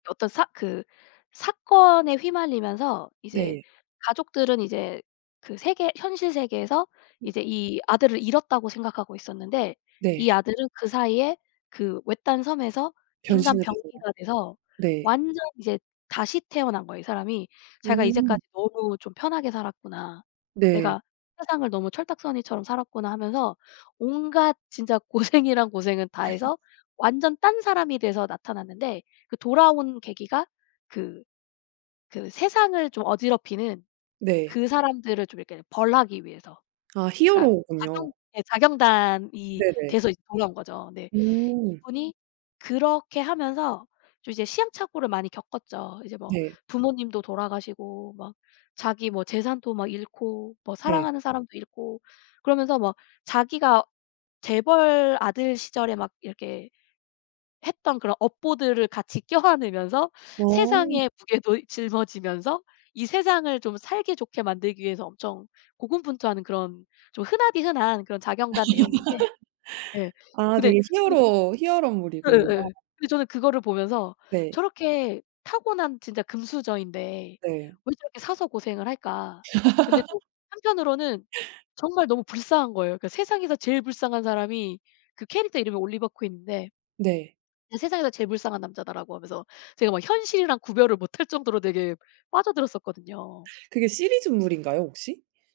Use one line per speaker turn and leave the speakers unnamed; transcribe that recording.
어떤 사 그 사건에 휘말리면서 이제
네.
가족들은 이제 그 세계 현실 세계에서
음.
이제 이 아들을 잃었다고 생각하고 있었는데 이
네.
아들은 그사이에 그 외딴 섬에서 인간
변신하게돼요?
병기가 돼서
네.
완전 이제 다시 태어난 거예요 이 사람이. 자기가 '이제까지
음.
너무 좀 편하게 살았구나.'
네.
'내가 세상을 너무 철딱서니처럼 살았구나.' 하면서 온갖 진짜 고생이란 고생은 다해서 완전 딴사람이 돼서 나타났는데 그 돌아온 계기가 그 그 세상을 좀 어지럽히는
네.
그 사람들을 좀 이렇게 벌하기 위해서.
아
그러니까 자경
히어로군요.
예 자경단이
네네.
돼서 이제 돌아온 거죠. 네
음.
이분이 그렇게 하면서 좀 이제 시행착오를 많이 겪었죠. 이제 뭐
네.
부모님도 돌아가시고 막 자기 뭐 재산도 막 잃고 뭐
네.
사랑하는 사람도 잃고. 그러면서 막 자기가 재벌 아들 시절에 막 이렇게 했던 그런 업보들을 같이 껴안으면서
어
세상의 무게도 짊어지면서 이 세상을 좀 살기 좋게 만들기 위해서 엄청 고군분투하는 그런 좀 흔하디흔한 그런 자경단 내용인데 예.
아
근데
되게
저는
히어로, 히어로물이군요.
예예. 근데 저는 그거를 보면서
네.
'저렇게 타고난 진짜 금수저인데
네.
왜 저렇게 사서 고생을 할까.' 근데 또 한편으로는 정말 너무 불쌍한 거예요. 그러니까 세상에서 제일 불쌍한 사람이 그 캐릭터 이름이 올리버 퀸인데
네.
'세상에서 제일 불쌍한 남자다.'라고 하면서 제가 막 현실이랑 구별을 못할 정도로 되게 빠져들었었거든요.
그게 시리즈물인가요 혹시?